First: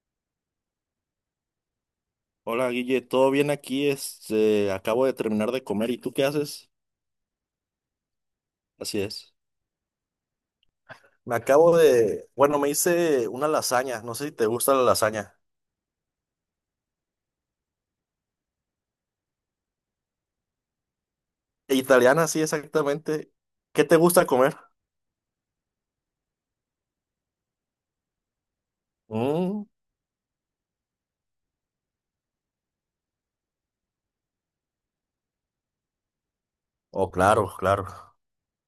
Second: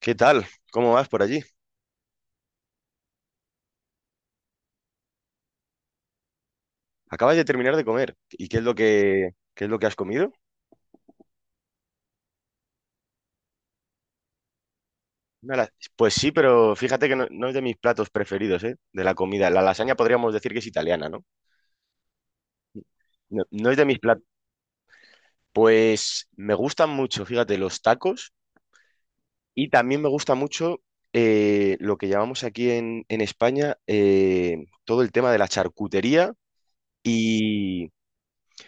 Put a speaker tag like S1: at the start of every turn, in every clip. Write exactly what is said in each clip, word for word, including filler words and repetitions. S1: ¿Qué tal? ¿Cómo vas por allí?
S2: Hola Guille, ¿todo bien aquí? Este, acabo de terminar de comer. ¿Y tú qué haces?
S1: Acabas de terminar de comer. ¿Y qué es lo
S2: Así
S1: que,
S2: es.
S1: qué es lo que has comido?
S2: Me acabo de, bueno, me hice una lasaña. No sé si te gusta la lasaña.
S1: Una la- Pues sí, pero fíjate que no, no es de mis platos preferidos, ¿eh? De la comida. La lasaña podríamos decir que es italiana, ¿no?
S2: E Italiana, sí, exactamente.
S1: No, no es de
S2: ¿Qué te
S1: mis platos.
S2: gusta comer?
S1: Pues me gustan mucho, fíjate, los tacos,
S2: Mm.
S1: y también me gusta mucho eh, lo que llamamos aquí en, en España, eh, todo el tema de la charcutería.
S2: Oh, claro, claro.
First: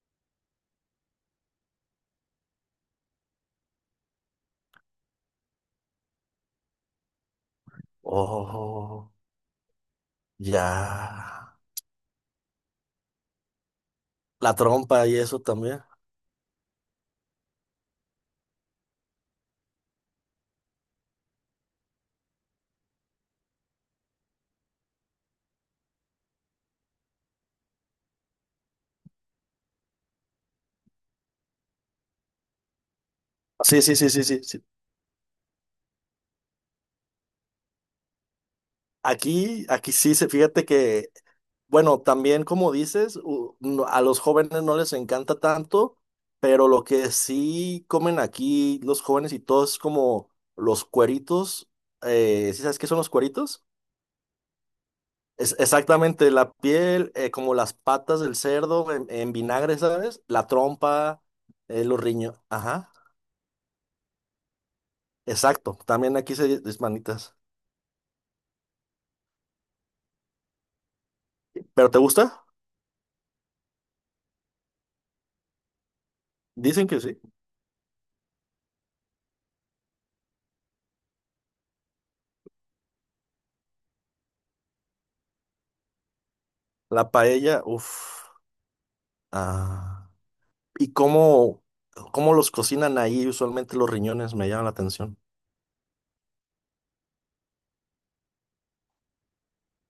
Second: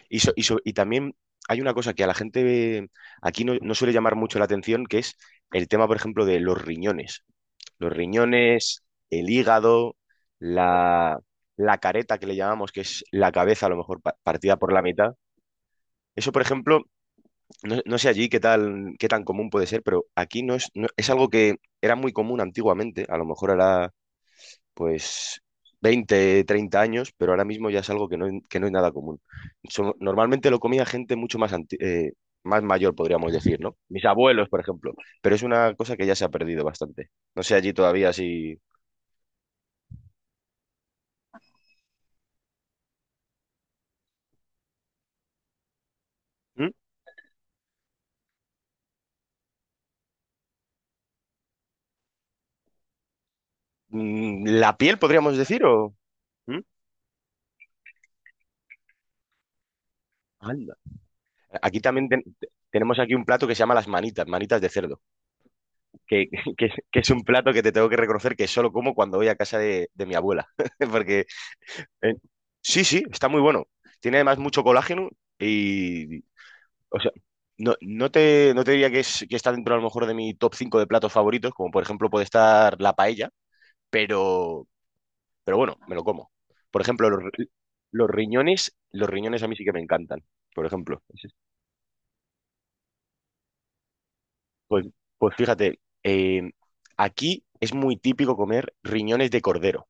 S1: Y, so- y so- y también hay una cosa que a la gente aquí no, no suele llamar mucho la atención, que es el tema, por ejemplo, de los riñones. Los riñones,
S2: Oh,
S1: el hígado,
S2: ya.
S1: la, la careta, que le llamamos, que es la cabeza a lo mejor pa-
S2: La
S1: partida por la
S2: trompa
S1: mitad.
S2: y eso también.
S1: Eso, por ejemplo, no, no sé allí qué tal, qué tan común puede ser, pero aquí no es, no- es algo que era muy común antiguamente. A lo mejor ahora pues veinte treinta años, pero ahora mismo ya es algo que no, que no es nada común. So- normalmente lo comía gente mucho más, anti- eh, más mayor, podríamos decir, ¿no?
S2: Sí, sí,
S1: Mis
S2: sí, sí, sí,
S1: abuelos, por
S2: sí.
S1: ejemplo, pero es una cosa que ya se ha perdido bastante. No sé allí todavía si...
S2: Aquí, aquí sí, se- fíjate que bueno, también como dices, u- no- a los jóvenes no les encanta tanto, pero
S1: ¿Mm?
S2: lo que sí comen aquí los jóvenes y todo es como los cueritos. Eh, ¿sí sabes qué son los cueritos?
S1: Mm, ¿La piel, podríamos
S2: Es
S1: decir, o...?
S2: exactamente la
S1: ¿Mm?
S2: piel, eh, como las patas del cerdo en, en vinagre, ¿sabes? La
S1: Anda.
S2: trompa,
S1: Aquí
S2: eh, los
S1: también ten-
S2: riñones.
S1: te-
S2: Ajá,
S1: tenemos aquí un plato que se llama las manitas, manitas de cerdo,
S2: exacto. También
S1: que,
S2: aquí se
S1: que,
S2: dice
S1: que es un
S2: manitas.
S1: plato que te tengo que reconocer que solo como cuando voy a casa de, de mi abuela, porque
S2: ¿Pero te
S1: Eh,
S2: gusta?
S1: sí, sí, está muy bueno. Tiene además mucho colágeno y,
S2: Dicen que
S1: o sea,
S2: sí.
S1: no, no te, no te diría que, es, que está dentro a lo mejor de mi top cinco de platos favoritos, como por ejemplo puede estar la paella, pero, pero, bueno, me lo como. Por
S2: La
S1: ejemplo, los, ri-
S2: paella,
S1: los
S2: uff.
S1: riñones, los riñones a mí sí que me
S2: Ah.
S1: encantan, por
S2: ¿Y
S1: ejemplo.
S2: cómo, cómo los cocinan ahí usualmente los riñones? Me llama la
S1: Pues,
S2: atención.
S1: pues fíjate, eh, aquí es muy típico comer riñones de cordero,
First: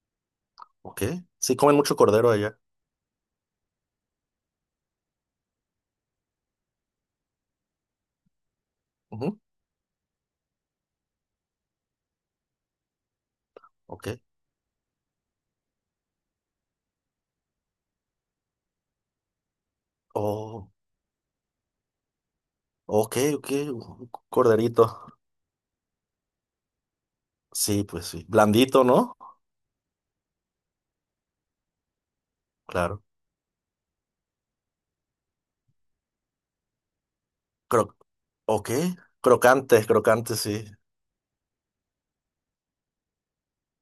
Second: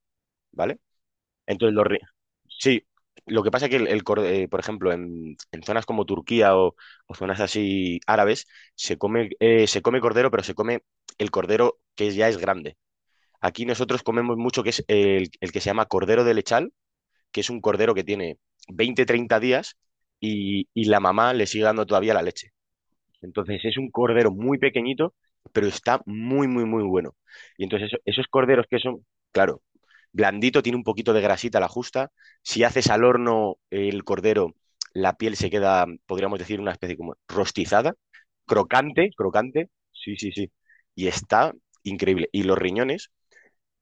S1: ¿vale?
S2: ¿Ok? Sí,
S1: Entonces,
S2: comen
S1: los,
S2: mucho
S1: ri-
S2: cordero allá.
S1: sí, lo que pasa es que el, el cor- eh, por ejemplo, en, en zonas como Turquía o, o zonas así árabes, se come,
S2: Ujú.
S1: eh, se come cordero, pero se come el cordero que ya es grande. Aquí nosotros
S2: Ok.
S1: comemos mucho que es el, el que se llama cordero de lechal, que es un cordero que tiene veinte treinta días, y,
S2: Oh,
S1: y la mamá le sigue dando todavía la leche.
S2: ok, ok.
S1: Entonces es un
S2: Un
S1: cordero muy
S2: corderito.
S1: pequeñito, pero está muy, muy, muy bueno. Y
S2: Sí,
S1: entonces eso-
S2: pues sí.
S1: esos corderos que
S2: Blandito,
S1: son,
S2: ¿no?
S1: claro, blandito, tiene un poquito de grasita a la justa. Si haces al
S2: Claro.
S1: horno el cordero, la piel se queda, podríamos decir, una especie como rostizada,
S2: Cro ok.
S1: crocante, crocante.
S2: Crocante,
S1: Sí, sí,
S2: crocante,
S1: sí.
S2: sí.
S1: Y está increíble. Y los riñones,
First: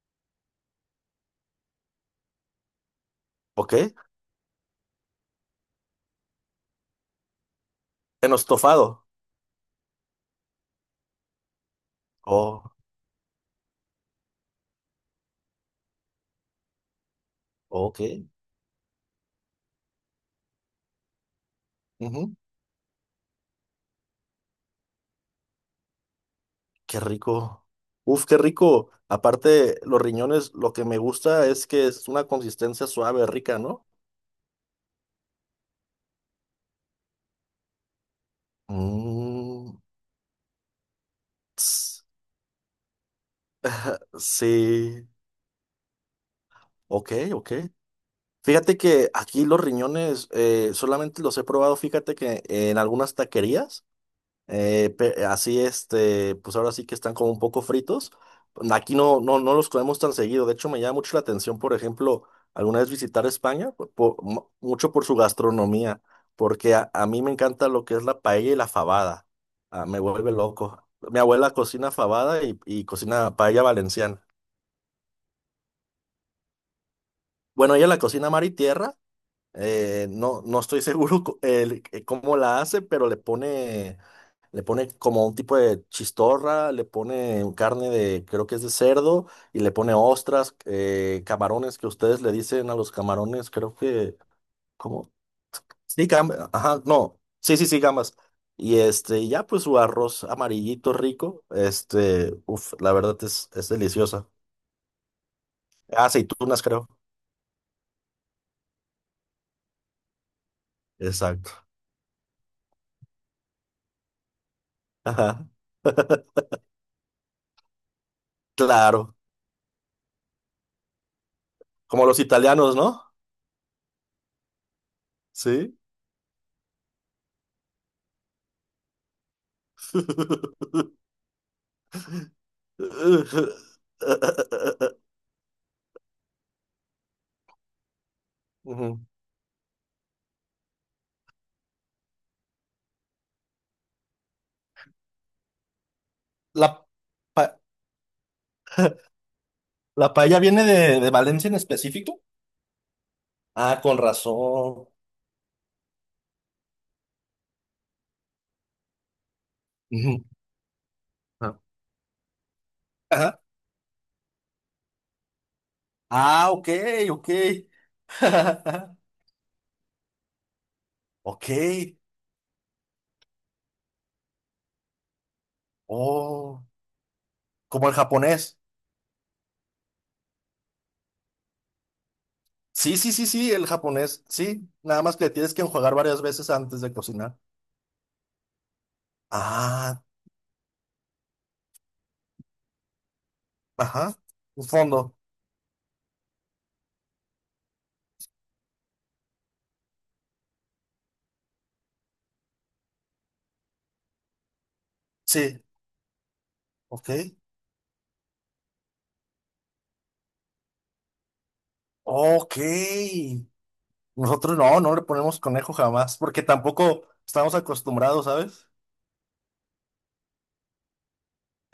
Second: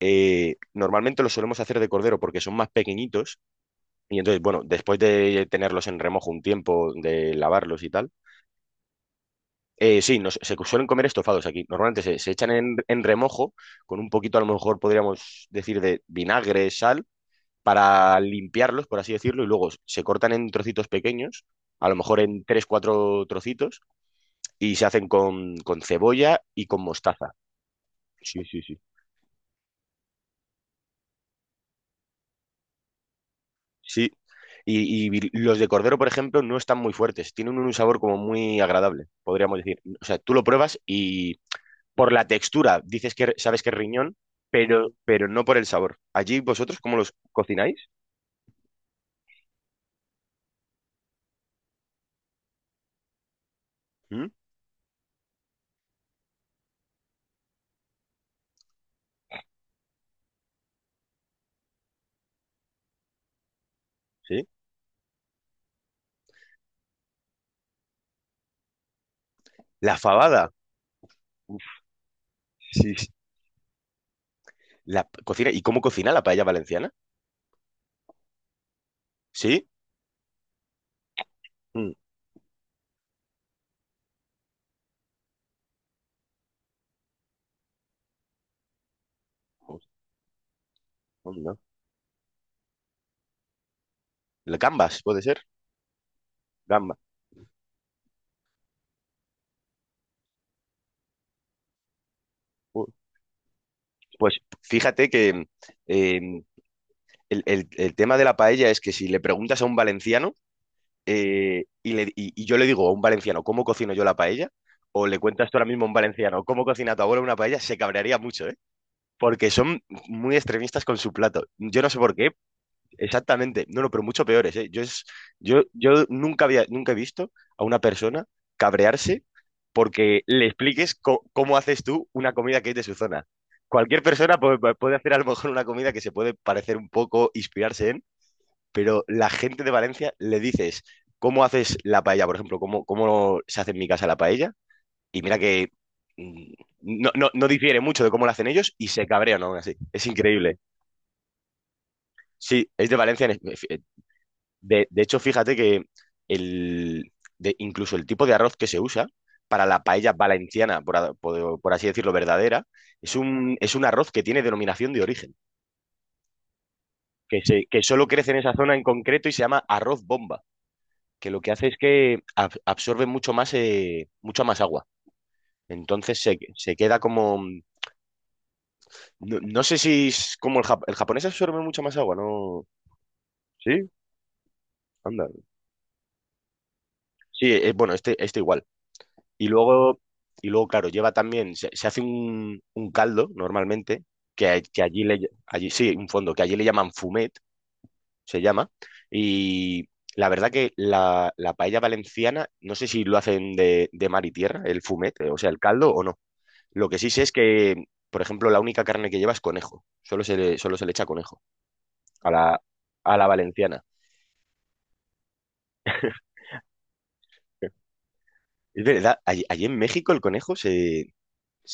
S1: eh, normalmente los solemos hacer de cordero porque son más pequeñitos.
S2: Ok.
S1: Y entonces, bueno, después de tenerlos en remojo un tiempo, de lavarlos y tal,
S2: En estofado.
S1: eh, sí, nos- se suelen comer estofados aquí. Normalmente se, se echan
S2: Oh,
S1: en, en remojo con un poquito, a lo mejor podríamos decir, de vinagre, sal,
S2: ok.
S1: para limpiarlos, por así decirlo, y luego se cortan en trocitos pequeños, a lo mejor
S2: Ujú.
S1: en tres, cuatro trocitos, y se hacen con, con cebolla y con
S2: Qué
S1: mostaza.
S2: rico. Uf, qué
S1: Sí, sí, sí.
S2: rico. Aparte, los riñones, lo que me gusta es que es una consistencia suave, rica, ¿no?
S1: Sí. Y, y los de cordero, por ejemplo, no están muy fuertes, tienen un sabor como muy agradable, podríamos
S2: Mm.
S1: decir. O sea, tú lo pruebas por la textura, dices que sabes que es riñón, pero,
S2: Sí,
S1: pero no por el sabor. Allí vosotros, ¿cómo
S2: ok,
S1: los
S2: ok.
S1: cocináis?
S2: Fíjate que aquí los riñones eh, solamente los he probado, fíjate que en algunas taquerías,
S1: ¿Mm?
S2: eh, pe- así este, pues ahora sí que están como un poco fritos. Aquí no, no, no los comemos tan seguido. De hecho, me llama mucho la atención, por ejemplo, alguna vez visitar España, por- por-
S1: ¿Sí?
S2: mu- mucho por su gastronomía, porque a, a mí me encanta lo que es la paella y la fabada. Ah,
S1: La
S2: me vuelve
S1: fabada.
S2: loco. Mi abuela
S1: Uf,
S2: cocina fabada y, y
S1: sí, sí.
S2: cocina paella valenciana.
S1: La p- cocina. ¿Y cómo cocina la paella valenciana?
S2: Bueno, ella la cocina mar y tierra.
S1: ¿Sí?
S2: Eh, no, no estoy seguro co- el-
S1: Mm.
S2: eh, cómo la hace, pero le pone, le pone como un tipo de chistorra, le pone carne de, creo que es de cerdo, y le
S1: Uf,
S2: pone ostras, eh,
S1: no.
S2: camarones que ustedes le dicen a los camarones, creo que,
S1: La gambas,
S2: ¿cómo?
S1: puede ser.
S2: Sí, gambas, ajá,
S1: Gamba.
S2: no, sí, sí, sí, gambas. Y este, y ya pues su arroz amarillito rico, este, uff,
S1: Uh,
S2: la verdad es, es deliciosa.
S1: Pues fíjate que, eh,
S2: Aceitunas, creo.
S1: el, el- el tema de la paella es que si le preguntas a un valenciano,
S2: Exacto.
S1: eh, y, le- y- y yo le digo a un valenciano, ¿cómo cocino yo la paella? O le
S2: Ajá.
S1: cuentas tú ahora mismo a un valenciano, ¿cómo cocina tu abuela una paella? Se cabrearía mucho, ¿eh?
S2: Claro,
S1: Porque son muy extremistas con su plato. Yo no sé
S2: como
S1: por
S2: los
S1: qué,
S2: italianos, ¿no?
S1: exactamente. No, no, pero mucho peores, ¿eh? Yo, es, yo,
S2: Sí.
S1: yo nunca había, nunca he visto a una persona cabrearse porque le expliques co- cómo haces tú una comida que es de su zona. Cualquier persona pu- pu- puede hacer a lo mejor una comida que se puede parecer un poco, inspirarse en,
S2: Ujú.
S1: pero la gente de Valencia le dices cómo haces la paella, por ejemplo, cómo, cómo se hace en mi casa la paella, y mira que, mm,
S2: ¿La,
S1: no, no, no
S2: pa-
S1: difiere mucho de cómo lo hacen ellos y se cabrean aún así. Es
S2: la paella
S1: increíble.
S2: viene de, de Valencia en específico?
S1: Sí, es de Valencia. En es-
S2: Ah,
S1: f-
S2: con
S1: De,
S2: razón.
S1: de hecho, fíjate que el, de, incluso el tipo de arroz que se usa para la paella
S2: Ujú.
S1: valenciana, por, a-
S2: Ah,
S1: por- por así decirlo, verdadera, es
S2: ajá.
S1: un, es un arroz que tiene denominación de origen,
S2: Ah, ok, ok.
S1: que, se, que solo crece en esa zona en concreto, y se llama arroz bomba, que lo
S2: Ok.
S1: que hace es que ab- absorbe mucho más, eh, mucha más agua. Entonces se,
S2: Oh,
S1: se queda como...
S2: como el japonés.
S1: No, no sé si es como el, jap- el japonés absorbe mucha más agua, ¿no?
S2: Sí, sí, sí, sí, el
S1: Sí,
S2: japonés. Sí, nada más
S1: anda.
S2: que tienes que enjuagar varias veces antes de cocinar.
S1: Sí, eh, bueno, este, este igual. Y luego,
S2: Ah,
S1: y luego, claro, lleva también, se, se hace un, un caldo normalmente,
S2: ajá.
S1: que, a-
S2: Un
S1: que allí
S2: fondo.
S1: le, allí, sí, un fondo, que allí le llaman fumet, se llama. Y la verdad que la, la paella valenciana, no sé si lo hacen de, de mar y tierra, el fumet, eh, o sea, el
S2: Sí,
S1: caldo o no. Lo que sí
S2: ok.
S1: sé es que, por ejemplo, la única carne que lleva es conejo. Solo se le, solo se le echa conejo a
S2: Ok.
S1: la, a la valenciana.
S2: Nosotros no, no le ponemos conejo jamás, porque tampoco estamos acostumbrados, ¿sabes?
S1: Es verdad, allí, allí en México el conejo se,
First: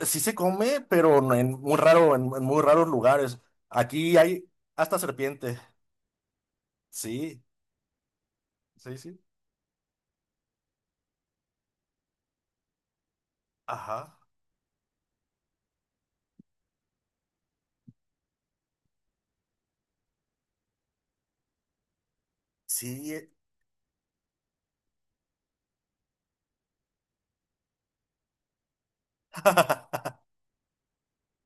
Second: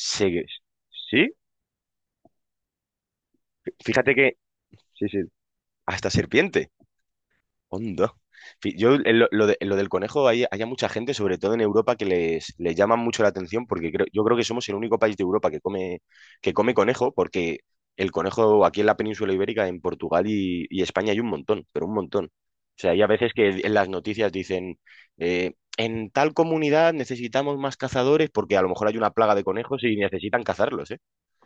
S2: Sí se come, pero
S1: Sí,
S2: no en muy raro, en, en muy raros lugares.
S1: fíjate
S2: Aquí
S1: que...
S2: hay hasta
S1: Sí, sí,
S2: serpiente.
S1: hasta serpiente.
S2: Sí,
S1: Hondo. Fi- Yo,
S2: sí,
S1: en
S2: sí.
S1: lo, lo de- lo del conejo, hay, hay a mucha gente, sobre todo en Europa, que les, les llama mucho la atención porque creo,
S2: Ajá.
S1: yo creo que somos el único país de Europa que come, que come, conejo, porque el conejo aquí en la península ibérica, en Portugal y, y España, hay un montón, pero un montón. O sea, hay a
S2: Sí. Eh.
S1: veces que en las noticias dicen, eh, en tal comunidad necesitamos más cazadores porque a lo mejor hay una plaga de conejos y necesitan cazarlos, ¿eh?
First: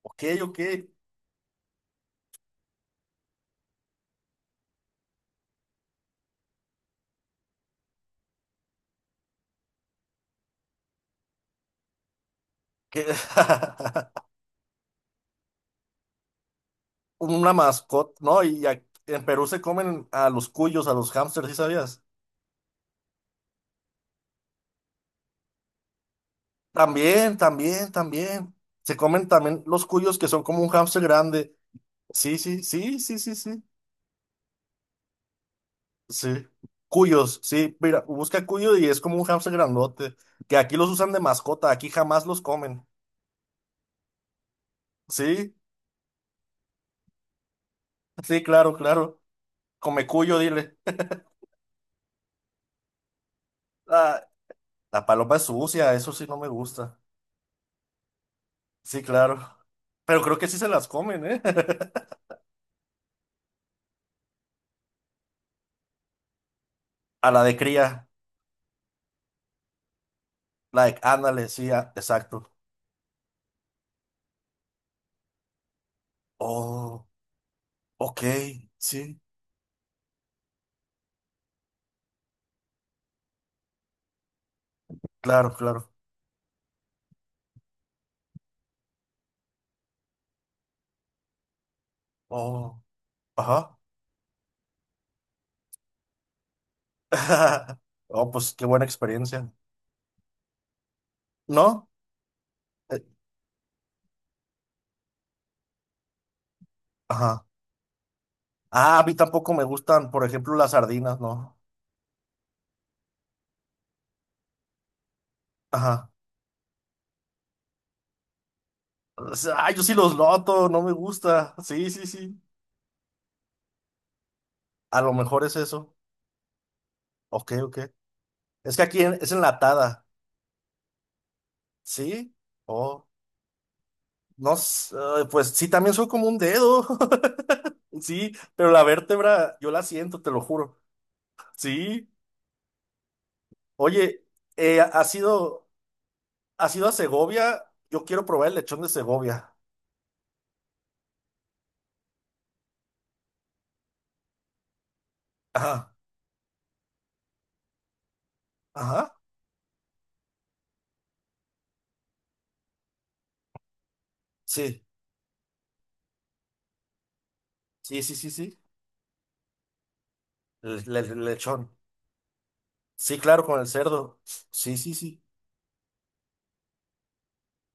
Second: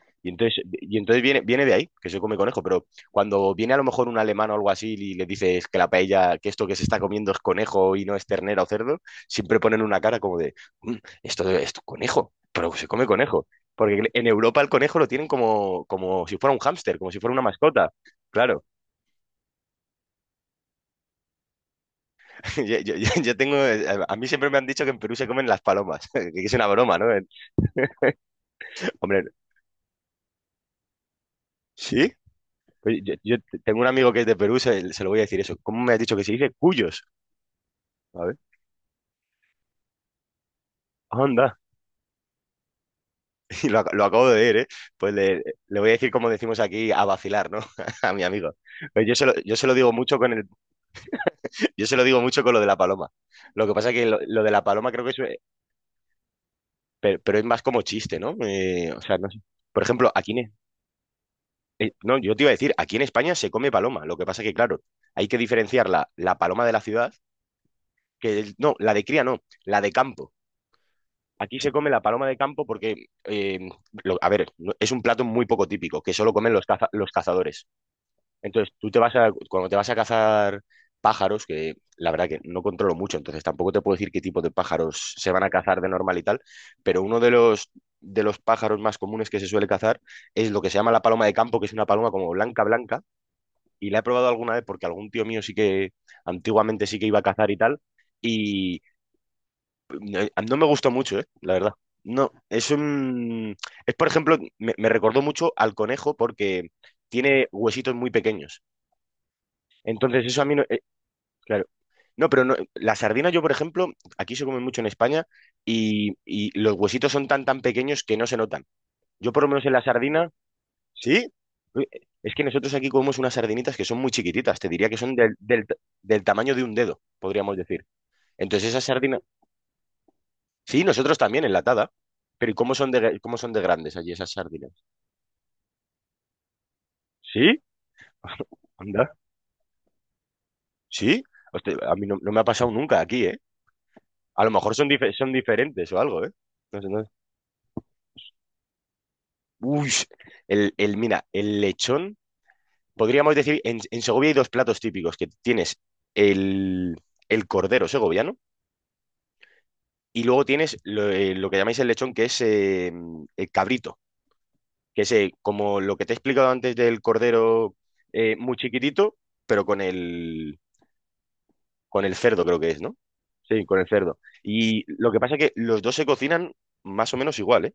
S2: Ok,
S1: Y
S2: ok.
S1: entonces, y entonces viene, viene de ahí, que se come conejo, pero cuando viene a lo mejor un alemán o algo así y le dices que la paella, que esto que se está comiendo es conejo y no es ternera o cerdo, siempre ponen una cara como de: "Mm, esto es conejo", pero se come
S2: ¿Qué?
S1: conejo. Porque en Europa el conejo lo tienen como, como si fuera un hámster, como si fuera una
S2: Una
S1: mascota.
S2: mascota, ¿no?
S1: Claro,
S2: Y a- en Perú se comen a los cuyos, a los hámsters, ¿sí sabías?
S1: yo, yo- yo- yo tengo, a mí siempre me han dicho que en Perú se comen las palomas, que es una broma, ¿no?
S2: También, también, también. Se comen
S1: Hombre,
S2: también los cuyos que son como un hámster grande.
S1: ¿sí?
S2: Sí, sí, sí,
S1: Pues yo,
S2: sí, sí,
S1: yo
S2: sí.
S1: tengo un amigo que es de Perú, se, se lo voy a decir eso. ¿Cómo me has dicho que se
S2: Sí.
S1: dice? Cuyos.
S2: Cuyos, sí, mira,
S1: ¿Sabes?
S2: busca cuyo y es como un hamster grandote, que aquí los usan de
S1: Onda,
S2: mascota, aquí jamás los comen.
S1: y lo, ac- lo acabo de ver, ¿eh? Pues le,
S2: Sí,
S1: le voy a decir, como decimos aquí, a vacilar, ¿no? A mi
S2: sí,
S1: amigo.
S2: claro,
S1: Pues yo
S2: claro.
S1: se lo, yo se lo digo
S2: Come
S1: mucho con
S2: cuyo,
S1: el,
S2: dile.
S1: yo se lo digo mucho con lo de la paloma. Lo que pasa es que lo,
S2: Ah,
S1: lo de la paloma creo
S2: la
S1: que es,
S2: paloma
S1: eh,
S2: es sucia, eso sí no me gusta.
S1: pero, pero es más como chiste, ¿no? Eh, o
S2: Sí,
S1: sea, no
S2: claro.
S1: sé. Por ejemplo,
S2: Pero
S1: aquí en,
S2: creo que
S1: E-
S2: sí se las comen, ¿eh?
S1: eh, no, yo te iba a decir, aquí en España se come paloma. Lo que pasa es que, claro, hay que diferenciar la, la paloma de la ciudad,
S2: A la de cría,
S1: que el- no, la de cría no, la de campo.
S2: la de, ándale,
S1: Aquí
S2: sí,
S1: se come
S2: ah,
S1: la paloma de
S2: exacto.
S1: campo porque, eh, lo- a ver, no- es un plato muy poco típico, que solo comen los, caza-
S2: Oh,
S1: los cazadores.
S2: ok,
S1: Entonces, tú te vas
S2: sí,
S1: a, cuando te vas a cazar pájaros, que la verdad que no controlo mucho, entonces tampoco te puedo decir qué tipo de pájaros se van a
S2: claro,
S1: cazar de
S2: claro.
S1: normal y tal, pero uno de los, de los pájaros más comunes que se suele cazar es lo que se llama la paloma de campo, que es una paloma como blanca,
S2: Oh,
S1: blanca,
S2: ajá.
S1: y la he probado alguna vez porque algún tío mío sí que antiguamente sí que iba a cazar y tal,
S2: Oh, pues qué
S1: y
S2: buena experiencia.
S1: no, no me gustó mucho, eh, la verdad.
S2: ¿No?
S1: No, es
S2: Eh,
S1: un... Es, por ejemplo, me me recordó mucho al conejo porque
S2: ajá.
S1: tiene huesitos muy pequeños.
S2: Ah, a mí tampoco me gustan,
S1: Entonces,
S2: por
S1: eso a mí
S2: ejemplo,
S1: no-
S2: las sardinas, ¿no?
S1: Claro. No, pero no, la sardina yo, por ejemplo, aquí se come mucho en España,
S2: Ajá.
S1: y, y los huesitos son tan tan pequeños que no se notan. Yo
S2: O
S1: por lo
S2: sea,
S1: menos
S2: ah,
S1: en la
S2: yo sí los
S1: sardina,
S2: noto, no me
S1: ¿sí?
S2: gusta.
S1: Uy,
S2: Sí, sí,
S1: es
S2: sí.
S1: que nosotros aquí comemos unas sardinitas que son muy chiquititas, te diría que
S2: A lo
S1: son del,
S2: mejor es
S1: del,
S2: eso.
S1: del tamaño de un dedo,
S2: Ok,
S1: podríamos
S2: ok.
S1: decir. Entonces
S2: Es que
S1: esas
S2: aquí en-
S1: sardinas,
S2: es enlatada.
S1: sí, nosotros también enlatada,
S2: ¿Sí?
S1: pero ¿y cómo son
S2: Oh,
S1: de, cómo son de grandes allí esas
S2: no,
S1: sardinas?
S2: s- eh, pues sí, también soy como un dedo.
S1: ¿Sí?
S2: Sí, pero la
S1: Anda.
S2: vértebra yo la siento, te lo juro.
S1: ¿Sí? Hostia, a mí
S2: Sí.
S1: no, no me ha pasado nunca aquí, ¿eh?
S2: Oye,
S1: A lo mejor
S2: eh,
S1: son, dife-
S2: ¿has
S1: son
S2: ido,
S1: diferentes o algo, ¿eh?
S2: ¿has
S1: No sé,
S2: ido a
S1: no.
S2: Segovia? Yo quiero probar el lechón de Segovia.
S1: Uy, el, el, mira, el lechón, podríamos decir, en, en Segovia hay dos platos típicos: que tienes
S2: Ajá,
S1: el, el cordero segoviano,
S2: ajá.
S1: y luego tienes lo, eh, lo que llamáis el lechón, que es, eh, el cabrito,
S2: Sí,
S1: que es, eh, como lo que te he explicado antes, del cordero,
S2: sí, sí, sí,
S1: eh, muy
S2: sí.
S1: chiquitito, pero con el,
S2: el el- el lechón.
S1: con el cerdo creo que es, ¿no?
S2: Sí, claro, con
S1: Sí,
S2: el
S1: con el cerdo.
S2: cerdo. Sí,
S1: Y
S2: sí,
S1: lo que
S2: sí.
S1: pasa es que los dos se cocinan más o menos igual, ¿eh?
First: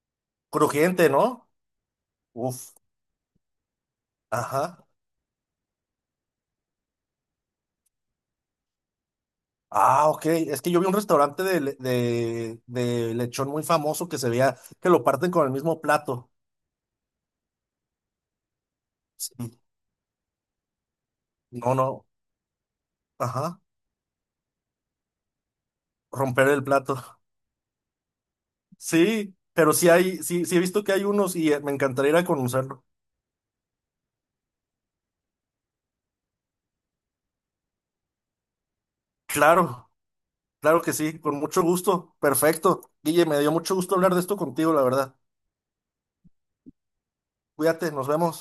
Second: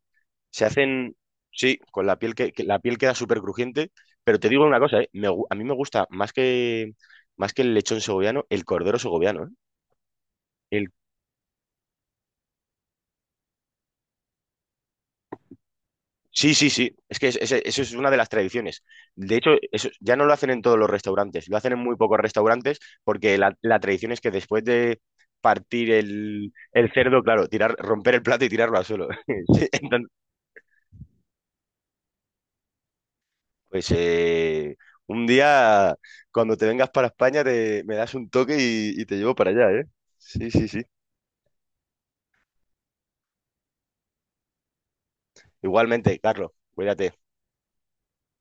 S1: Se
S2: Crujiente,
S1: hacen,
S2: ¿no?
S1: sí, con la piel, que, que
S2: Uf,
S1: la piel queda súper crujiente, pero te digo una
S2: ajá.
S1: cosa, ¿eh? Me gu- a mí me gusta más que, más que, el lechón segoviano, el cordero segoviano, ¿eh?
S2: Ah, ok. Es que yo vi
S1: El,
S2: un restaurante de, le- de, de lechón muy famoso que se veía que lo parten con el mismo plato.
S1: sí, sí, sí, es que es- es- eso es una de las tradiciones.
S2: Sí.
S1: De hecho, eso ya no lo hacen en todos los restaurantes, lo hacen
S2: No,
S1: en muy
S2: no.
S1: pocos restaurantes, porque la,
S2: Ajá.
S1: la tradición es que después de partir
S2: Romper
S1: el,
S2: el
S1: el
S2: plato.
S1: cerdo, claro, tirar, romper el plato y tirarlo al suelo.
S2: Sí,
S1: Sí,
S2: pero sí
S1: entonces,
S2: hay, sí, sí he visto que hay unos y eh, me encantaría ir a conocerlo.
S1: pues, eh, un día, cuando te vengas para España, te, me das un toque, y, y te llevo para allá, ¿eh?
S2: Claro,
S1: Sí, sí, sí.
S2: claro que sí, con mucho gusto. Perfecto. Guille, me dio mucho gusto hablar de esto contigo, la verdad.
S1: Igualmente, Carlos, cuídate.
S2: Cuídate, nos vemos.